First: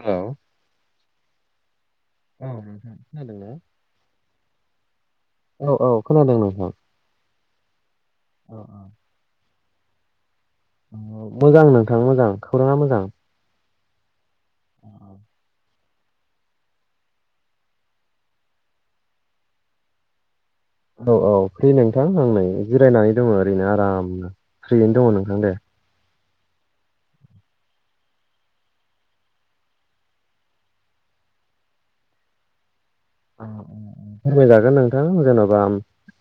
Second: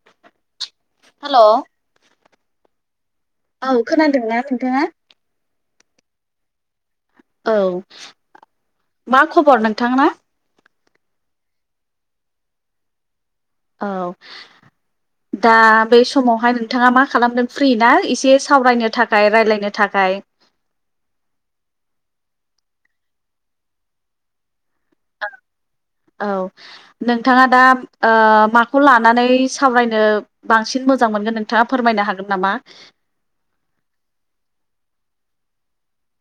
Hello hello औ औ नोंथां खोनादों ना? औ खोनादोंना नोंथाङा औ-औ खोनादों नोंथां औ अ मा खबर नोंथांना ओ मोजां नोंथां मोजां खौराङा मोजां औ दा बे समावहाय नोंथाङा मा खालामदों फ्रि ना एसे सावरायनो थाखाय रायजलायनो थाखाय औ-औ फ्रि नोंथां आंनै जिरायनानै दङ ओरैनो आरामनो फ्रियैनो दङ नोंथां दे औ नोंथाङा दा ओ माखौ लानानै सावरायनो बांसिन मोजां मोनगोन नोंथाङा फोरमायनो हागोन नामा फोरमायजागोन नोंथां जेन'बा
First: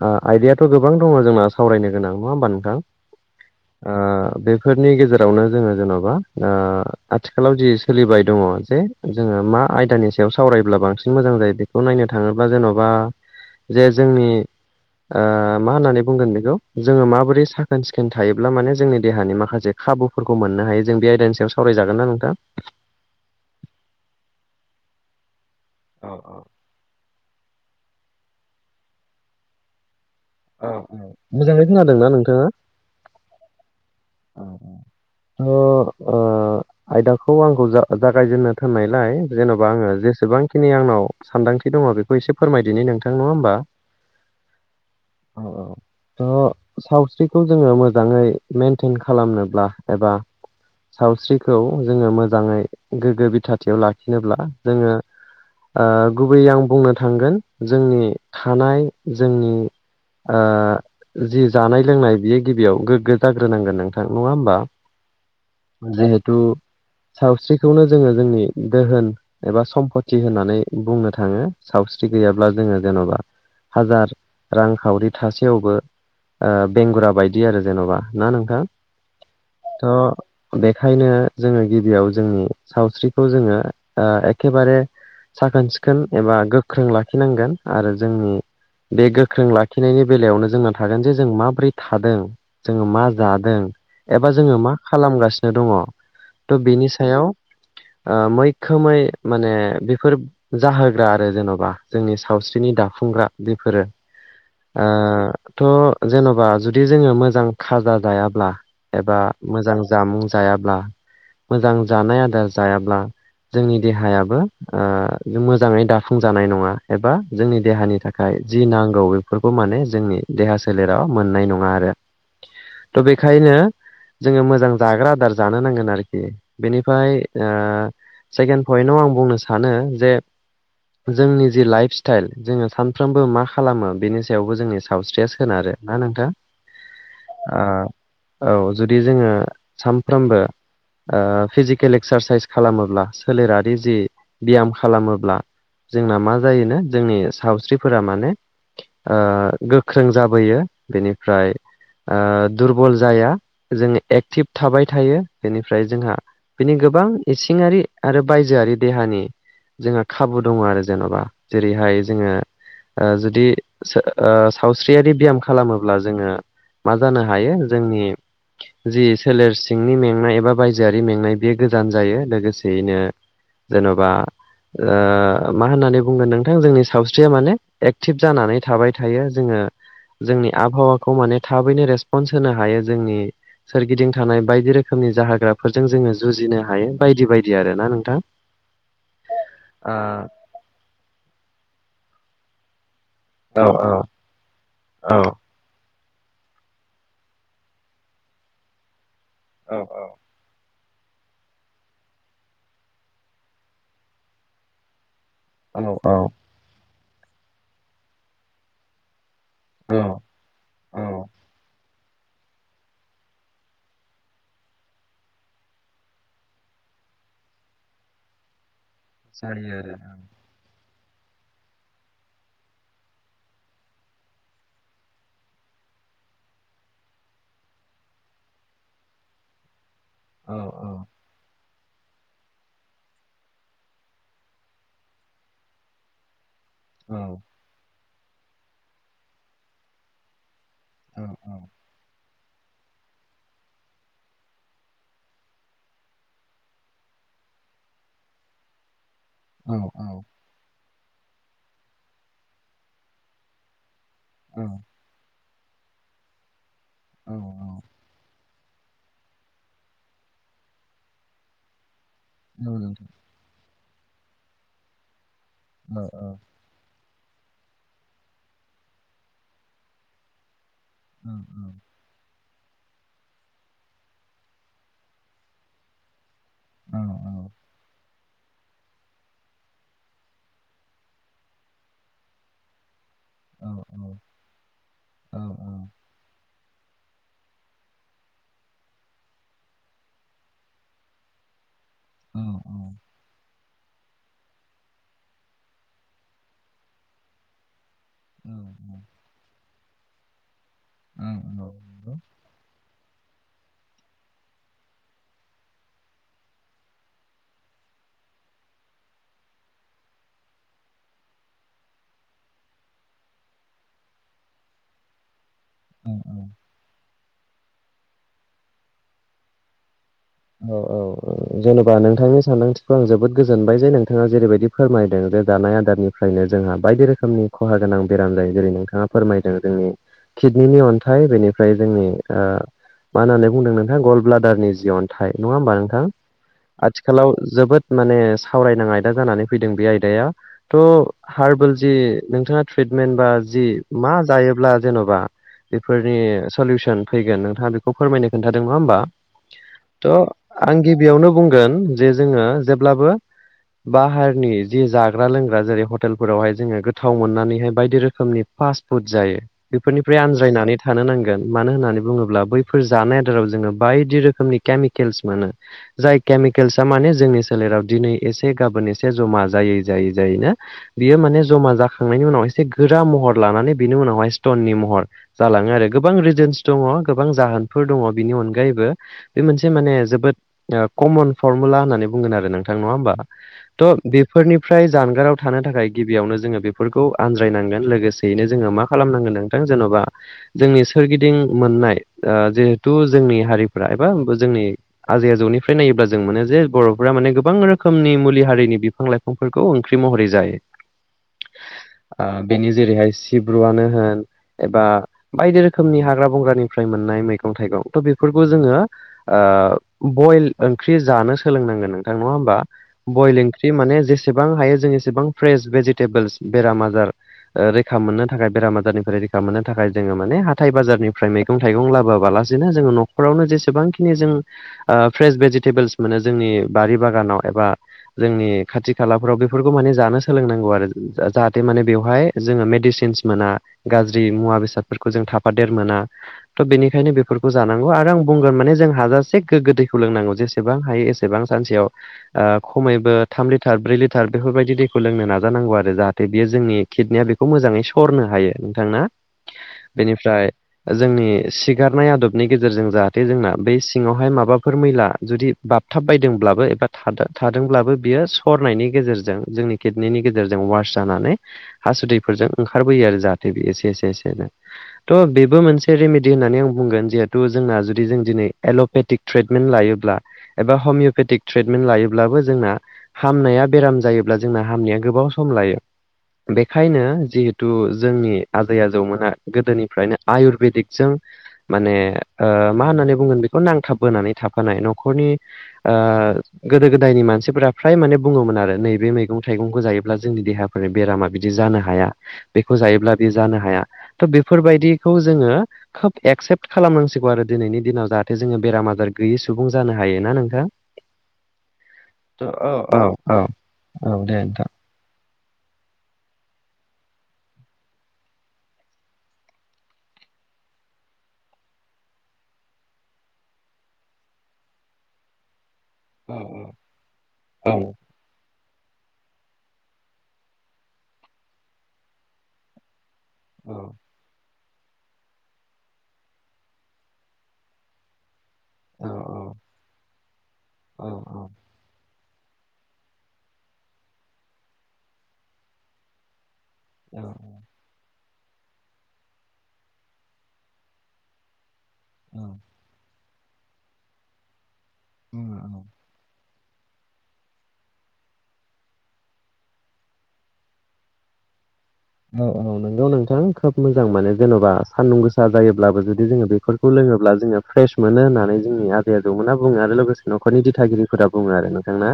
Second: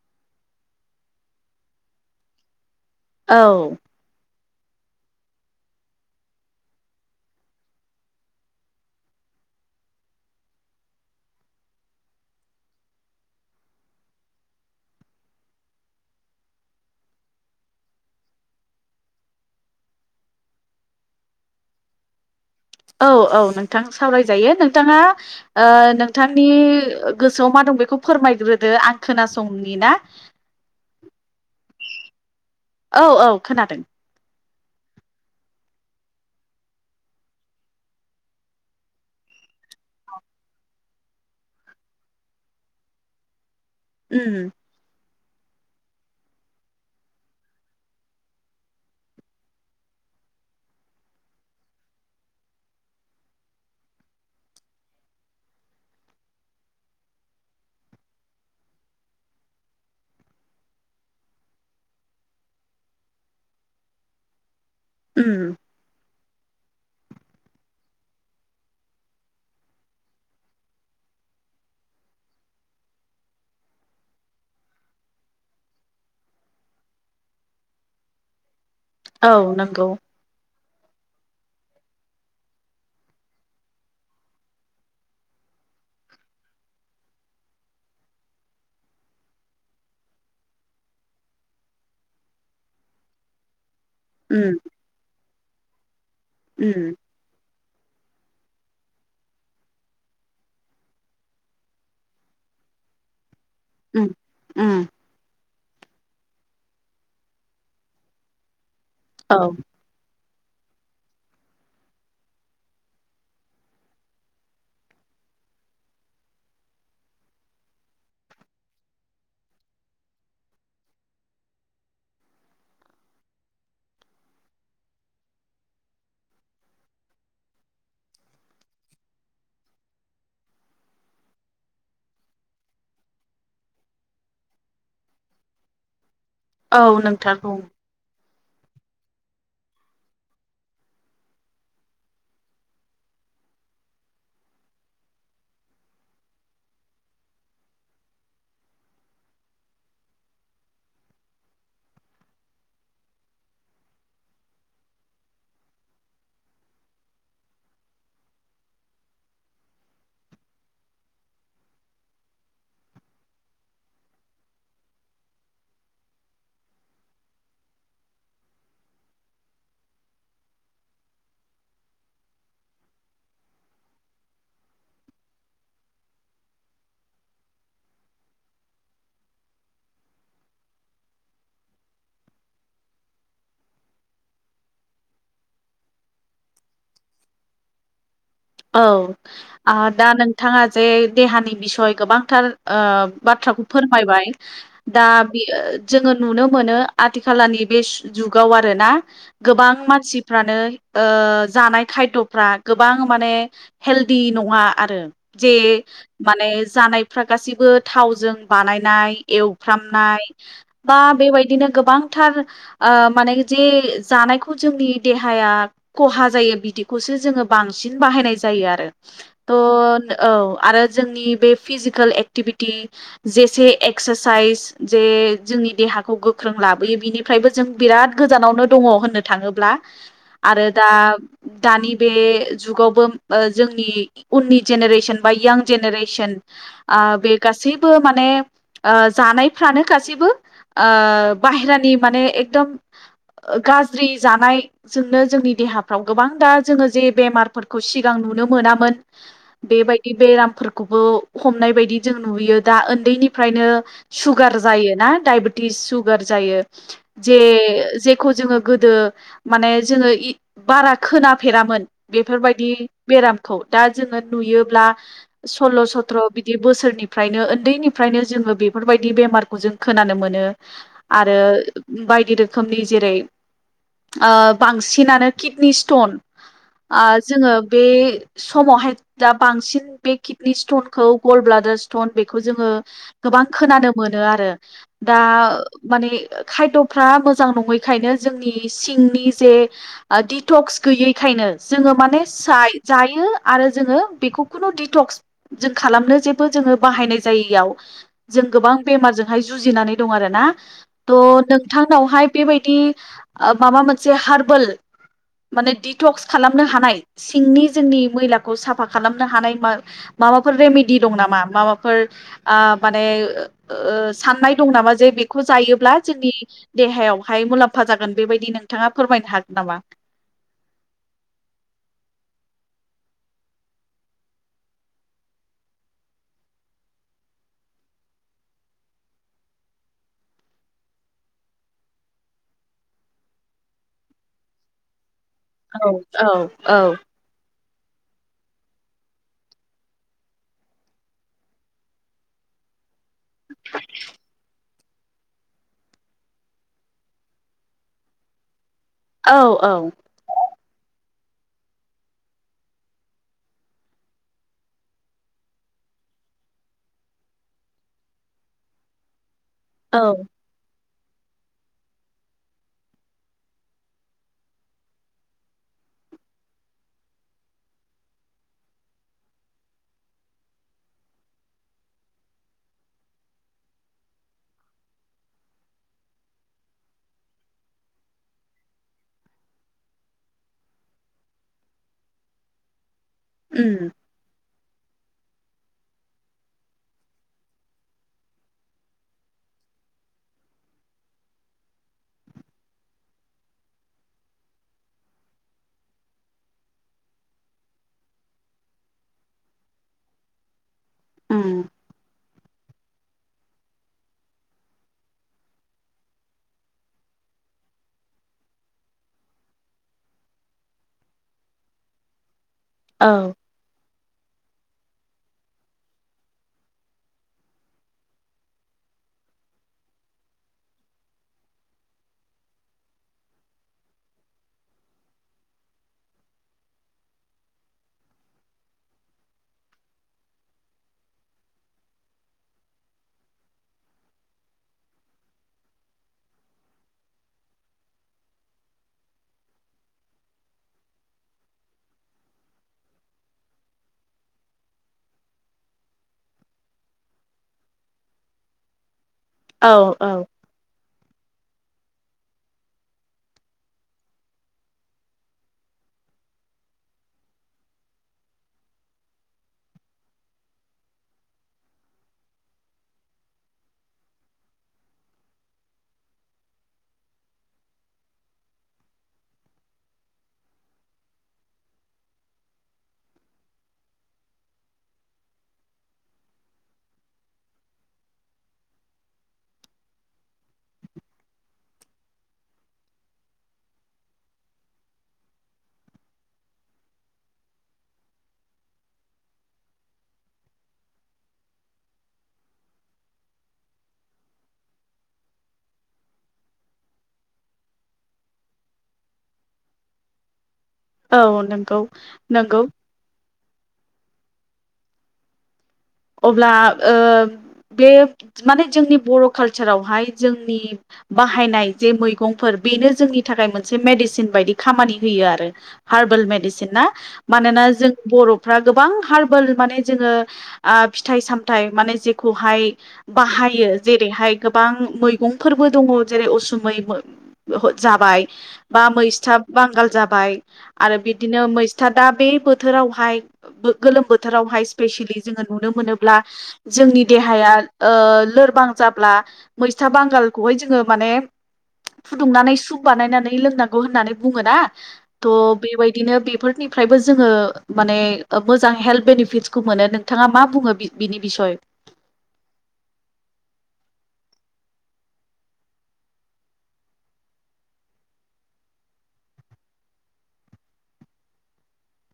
ओ आयदायाथ' गोबां दङ जोंना सावरायनो गोनां नङा होमबा नोंथां औ ओ बे फोरनि गेजेरावनो जोङो जेन'बा ओ आथिखालाव जि सोलिबाय दङ जे जोङो मा आयदानि सायाव सावरायब्ला बांसिन मोजां जायो बे खौ नायनो थाङोब्ला जेन'बा जे जोंनि ओ मा होननानै बुंगोन बेखौ जोङो माबोरै साखोन-सिखोन थायोब्ला माने जोंनि देहानि माखासे खाबुफोरखौ मोननो हायो जों बे आयदानि सायाव सावरायजागोन ना नोंथां औ-औ नोंथां सावरायजायो नोंथाङा ओ औ नोंथांनि गोसोआव मा दं बेखौ फोरमायग्रोदो आं खोनासंनि ना औ-औ मोजाङै खोनादों ना नोंथाङा औ-औ खोनादों [unintelligible] आयदाखौ आंखौ जा जागायजेननो थोननायलाय जेन'बा आङो जेसेबांखिनि आंनाव सानदां थि दङ बेखौ एसे फोरमायदिनि नोंथां नङा होनबा उम आ सावस्रिखौ जोङो मोजाङै [unintelligible] एटेन खालामनोब्ला एबा सावस्रिखौ जोङो मोजाङै गोग्गो बिथाथियाव लाखिनोब्ला जोङो ओ गुबैयै आं बुंनो थांगोन जोंनि थानाय जोंनि ओ जि जानाय लोंनाय बियो गिबियाव गोग्गो जाग्रोनांगोन नोंथां, नङा होमबा? उम। [unintelligible] सावस्रिखौनो जोङो जोंनि दोहोन एबा सम्पति होननानै बुंनो थाङो। सावस्रि स्रि गैयाब्ला जोङो जेन'बा हाजार रांखावरि थासेयावबो ओ‌ बेंगुरा बायदि आरो जेन'बा, ना नोंथां? औ नंगौ। थ' बेखायनो जोङो गिबियाव जोंनि सावस्रिखौ जोङो ओ एखेबारे साखोन सिखोन एबा गोख्रों लाखिनांगोन आरो जोंनि बे गोख्रों लाखिनायनि बेलायावनो जोंना थागोन जे जों माबोरै थादों? जोङो मा जादों? एबा उम जोङो मा खालामगासिनो दङ? थ' उम बेनि सायाव [unintelligible] ओ मैखोमै माने बेफोर जाहोग्रा आरो जेन'बा जोंनि सावस्रिनि दाफुंग्रा। बेफोरो। उम ओ उम थ' जेन'बा जुदि जोङो मोजां खाजा जायाब्ला एबा औ मोजां जामुं जायाब्ला मोजां जानाय आदार जायाब्ला जोंनि देहायाबो ओ मोजाङै दाफुंजानाय नङा एबा जोंनि देहानि थाखाय जि नांगौ बेफोरखौ माने जोंनि देहा सोलेराव मोननाय नङा आरो। थ' बेखायनो जोङो मोजां जाग्रा आदार जानो नांगोन आरोखि। बेनिफ्राय सेकेणन्ड पइन्टआव आं बुंनो सानो जे जोंनि जि लाइफ स्टाइल जोङो सानफ्रोमबो मा खालामो बेनि सायावबो जोंनि सावस्रिया सोनारो। ना नोंथां? औ नोंथारगौ। औ जुदि जोङो सानफ्रोमबो औ फिजिकेल एक्सारसाइस खालामोब्ला सोलेरारि जि बियाम खालामोब्ला जोंना मा जायोनो जोंनि सावस्रिफोरा माने ओ गोख्रों जाबोयो बेनिफ्राय ओ दुरबल जाया जोङो एक्टिभ थाबाय थायो। बेनिफ्राय जोंहा बिनि गोबां बां इसिंआरि आरो बायजोआरि देहानि जोंहा खाबु दङ' आरो जेन'बा जेरैहाय जोङो ओ जुदि सो ओ सावस्रियारि बियाम खालामोब्ला जोङो मा जानो हायो जोंनि जि सोलेर सिंनि मेंनाय एबा बायजोआरि मेंनाय बेयो गोजान जायो। लोगोसेयैनो जेन'बा ओ मा होननानै बुंगोन नोंथां जोंनि सावस्रिया माने एक्टिभ जानानै थाबाय थायो जोङो जोंनि आबहावाखौ माने थाबैनो रेसपन्स होनो हायो जोंनि सोरगिदिं थानाय बायदि रोखोमनि जाहाग्राफोरजों जोङो जुजिनो हायो बायदि बायदि आरो ना नोंथां। औ आ दा ओ नोंथाङा जे देहानि बिसय गोबांथार ओम बाथ्राखौ औ औ फोरमायबाय। दा औ बेयो जोङो नुनो मोनो आथिखालानि बे सु जुगाव आरो ना गोबां मानसिफ्रानो ओ जानाय खायद'फ्रा गोबां माने हेल्डि नङा आरो जे औ औ औ माने जानाय फ्रा गासिबो थावजों बानायनाय एवफ्रामनाय बा बेबायदिनो गोबां थार माने जे जानायखौ जोंनि देहाया खहा जायो बिदिखौसो जोङो बांसिन बाहायनाय जायो आरो। सारि आरो थ' ओं। औ आरो जोंनि बे फिजिकेल एक्टिभिटि जेसे एक्सारसाइस जे जोंनि देहा हा गोख्रों लाबोयो बिनिफ्रायबो जों बिराद गोजानावनो दङ' होननो थाङोब्ला। आरो दा दानि बे जुगावबो ओ जोंनि उननि जेनेरेसन बा यां जेनेरेसन आ बे गासैबो माने ओ जानायफ्रानो गासैबो आ बाहेरानि माने एकदम गाज्रि जानायजोंनो जोंनि देहाफ्राव गोबां दा जोङो जे बेमार फोरखौ सिगां नुनो मोनामोन बेबायदि बेराम खौबो हमनाय बायदि जों नुयो दा उन्दैनिफ्रायनो सुगार जायो ना दायब थिस सुगार जायो जे जेखौ जोङो गोदो माने जोङो बारा खोनाफेरामोन बे फोरबायदि बेरामखौ दा जोङो नुयोब्ला सल्ल' सथ्र' बिदि बोसोरनि फ्रायनो उन्दैनिफ्रायनो जोङो बेफोरबायदि बेमारखौ जों खोनानो मोनो आरो बायदि रोख रोखोमनि जेरै ओ बांसिनानो किडनि स्टन आ जोङो बे समावहाय दा बांसिन बे किडनि स्टनखौ गल्ड ब्लादार स्टन बेखौ जोङो गोबां खोनानो मोनो आरो दा माने खायद'फ्रा मोजां नङैखायनो जोंनि सिंनि जे दिडटक्स गैयैखायनो जोङो माने साय जायो आरो जोङो बेखौ खुनु दिडटक्स जों खालामनो जेबो जोङो बाहायनाय जायैयाव जों गोबां बेमारजोंहाय जुजिनानै दं आरो ना थ' नोंथांनावहाय बेबायदि ओ माबा मोनसे हारबेल माने दिथ'खस खालामनो हानाय सिंनि जोंनि मैलाखौ साफा खालामनो हानाया माबाफोर रेमिडि दं नामा मा माबाफोर आ माने सान नाय दंनामाजे बेखौ जायो ब्ला जोंनि देहायावहाय मुलाम्फा जागोन बेबायदि नोंथाङा फोरमायनो हागोन नामा औ औ औ जेन'बा नोंथांनि सानदांथिखौ आं जोबोद गोजोनबाय जे नोंथाङा जेरैबायदि फोरमायदों जे जानाय आदारनिफ्रायनो जोंहा बायदि रोखोमनि खहा गोनां बेराम जायो जेरै नोंथाङा फोरमायदों जोंनि किडनिनि अन्थाइ बेनिफ्राय जोंनि ओ मा होननानै बुंदों नोंथाङा गल्ड ब्लाडारनि जि अन नङा होमबा औ नोंथां औ औ आथिखालाव जोबोद माने सावरायनां आयदा जानानै फैदों बे आयदाया थ' हार्बल जि नोंथाङा ट्रिटमेन्ट बा जि मा जायोब्ला जेन'बा बेफोरनि सलिसन फैगोन नोंथाङा बेखौ फोरमायनो खोन्था औ औ आं गिबियावनो बुंगोन जे जोङो जेब्लाबो बाहारनि जि जाग्रा लोंग्रा जेरै हटेलफोरावहाय जोङो गोथाव मोननानैहाय बायदि रोखोमनि फास्ट फुड जायो बेफोरनिफ्राय औ आनज्रायनानै थानो नांगोन मानो होननानै बुङोब्ला बैफोर जानाय आदाराव जोङो बायदि रोखोमनि केमिकेल्स मोनो जाय केमिकेल्सआ माने जोंनि सोलेराव दिनै एसे गाबोन एसे जमा जायो जायै जायै जायैनो बियो माने जमा जाखांनायनि उनाव एसे गोरा महर लानानै बिनि उनावहाय स्टन नि महर जालाङो आरो गोबां रिजन्स दङ गोबां जाहोनफोर दङ बिनि अनगायैबो बे मोनसे माने जोबोद ओ कमन फरमुला होननानै बुंगोन आरो नोंथां नङा होमबा उम थ' बेफोरनि फ्राय जानगाराव थानो थाखाय गिबियावनो जोङो बेफोरखौ आनज्रायनांगोन लोगोसेयैनो जोङो मा खालामनांगोन नोंथां जेन'बा जोंनि सोरगिदिं मोननाय ओ जिहेथु जोंनि हारिफ्रा बा होमबो जोंनि आजै आजौनिफ्राय नायोब्ला जों मोनो जे बर'फोरा माने गोबां रोखोमनि मुलि हारिनि बिफां लाइफांफोरखौ ओंख्रि मरै जायो उम ओ बेनि जेरैहाय सिब्रुआनो होन एबा बायदि रोखोमनि हाग्रा बंग्रानिफ्राय मोननाय मैगं थाइगं थ' बेफोरखौ जोङो ओ बयल ओंख्रि जानो सोलोंनांगोन नोंथां नङा होमबा औ बयल ओंख्रि माने बेसेबां हायो जों एसेबां फ्रेस भेजिटेबोल्स बेराम आजार रैखा मोननो थाखाय बेराम आजारनिफ्राय रैखा मोननो थाखाय जोङो माने हाथाइ बाजारनिफ्राय मैगं थाइगं लाबोआलासिनो जोङो न'खरावनो जे जेसेबांखिनि जों ओ फ्रेस भेजिटेबोल्स मोनो जोंनि बारि बागानाव एबा जोंनि खाथि खालाफ्राव बेफोरखौ माने जानो सोलोंनांगौ आरो जाहाथे माने बेवहाय जोङो मेडिसिनस मोना गाज्रि मुवा बेसादफोरखौ जों थाफादेर मोना थ' बेनिखायनो बेफोरखौ जानांगौ आरो आं बुंगोन माने जों हाजासे गोग्गो दैखौ लोंनांगौ जेसेबां हायो एसेबां सानसेयाव खमैबो थाम लिटार ब्रै लिटार बेफोरबायदि दैखौ लोंनो नाजानांगौ आरो जाहाथे बियो जोंनि किडनिया बेखौ मोजाङै सरनो हायो नोंथां औ औ बेनिफ्राय जोंनि सिगारनाय आदबनि गेजेरजों जाहाथे जोंना बेै सिङावहाय माबाफोर मैला जुदि बाबथाब बायदोंब्लाबो एबा थादोंब्लाबो बेयो सरनायनि गेजेरजों जोंनि किडनिनि गेजेरजों वास जानानै हासुदैफोरजों ओंखारबोयो आरो जाहाथे बियो एसे एसे नो थ बेबो मोनसे बिदि होननानै आं बुंगोन जेहुथु जोंना जों दिनै एल'पेटिक ट्रिटमेन्ट लायोब्ला एबा हमिय'पेटिक ट्रिटमेन्ट लायोब्लाबो जोंना हामनाया बेराम जायोब्ला जोंना हामनाया गोबाव सम लायो बेखायनो जिहेथु जोंनि आजै आजौमोना गोदोनिफ्रायनो आयुरबेदिकजों माने ओ मा होननानै बुंगोन बेखौ नांथाब बोनानै थाफानाय न'खरनि ओ गोदो गोदायनि मानसिफोरा फ्राय माने बुङोमोन आरो नैबे मैगं थाइगंखौ जायोब्ला जोंनि देहाफोर बेरामा बिदि जानो हाया बेखौ जायोब्ला बे जानो हाया थ बेफोरबायदिखौ जोङो खोब एक्सेप्ट खालामनांसिगौ आरो दिनैनि दिनाव जाहाथे जोङो बेराम आजार गैयै सुबुं जानो हायो ना नोंथां? औ नंगौ औ नंगौ औ औ औ दे नोंथां अब्ला ओ बे माने जोंनि बर' कालसारावहाय जोंनि बाहायनाय जे मैगंफोर बेनो जोंनि थाखाय मोनसे मेडिसिन बायदि खामानि होयो आरो हार्बेल मेडिसिन ना मानोना जों बर'फ्रा गोबां हार्बेल माने जोङो ओ फिथाइ सामथाइ माने जेखौहाय बाहायो जेरैहाय गोबां मैगंफोरबो दङ जेरै उसुमै जाबाय बा मैस्था बांगाल जाबाय आरो बिदिनो मैस्था दा बे बोथोरावहाय गोलोम बोथोरावहाय स्पेसियेलि जोङो नुनो मोनोब्ला जोंनि देहाया ओ लोरबां जाब्ला मैथा बांगालखौहाय जोङो माने फुदुंनानै सुप बानायनानै लोंनांगौ होननानै बुङो ना थ' बेबायदिनो बेफोरनि ओमफ्रायबो जोङो माने मोजां हेल्थ बेनिफिटसखौ मोनो बिथाङा मा बुङो बिनि बिसय? औ औ नोंगौ नोंथां खोब मोजां माने जेन'बा सान्दुं गोसा जायोब्लाबो जुदि जोङो बेफोरखौ लोङो ब्ला जोङो फ्रेस मोनो होननानै जोंनि आबै आबौमोनना बुङो आरो लोगोसे न'खरनि दिथागिरिफोरा बुङो आरो नोंथां ना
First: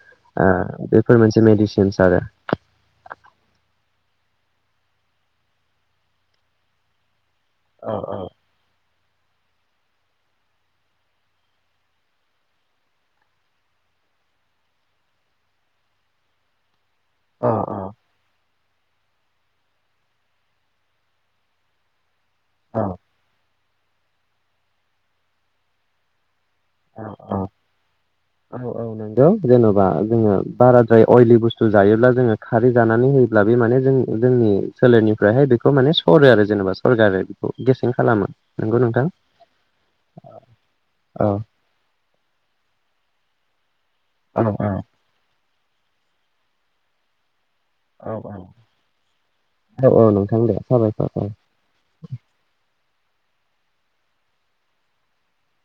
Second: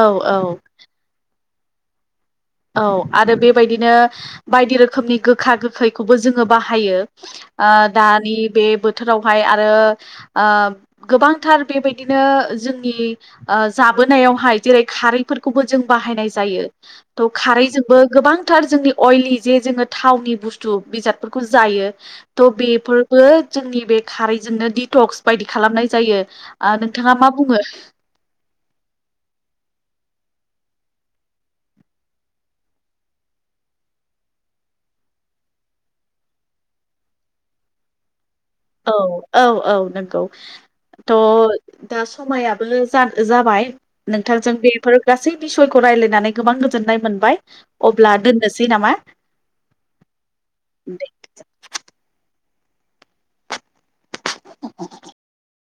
औ औ बेफोर मोनसे मेडिसिनस आरो औ आरो बेबायदिनो बायदि रोखोमनि गोखा गोखैखौबो जोङो बाहायो ओ दानि बे बोथोराव आरो ओ गोबांथार बेबायदिनो जोंनि जाबोनाय जेरै खारैफोरखौबो जों बाहायनाय जायो खारजोंबो गोबां थार जोंनि अइलि जे जोङो थावनि बुस्थु बिजाबफोरखौ जायो त' बेफोरबो जोंनि बे खारैजोंनो डिटक्स बायदि खालामनाय जायो। आ नोंथाङा मा बुङो? औ औ नंगौ जेन'बा जोङो बाराद्राय अइलि बुस्थु जायोब्ला जोङो खारै जानानै होयो। अब्ला बे माने जों जोंनि सोलेरनिफ्रायहाय बेखौ माने सरो आरो जेनेबा सरगारो बेखौ गेसें खालामो। नंगौ औ नोंथां औ औ नंगौ औ त' दा समायाबो जाब जाबाय नोंथांजों बेफोर गासै बिसयखौ रायलायनानै गोबां गोजोननाय मोनबाय। औ अब्ला औ दोननोसै नामा औ औ नोंथां दे साबायखर थाबाय। [unintelligible]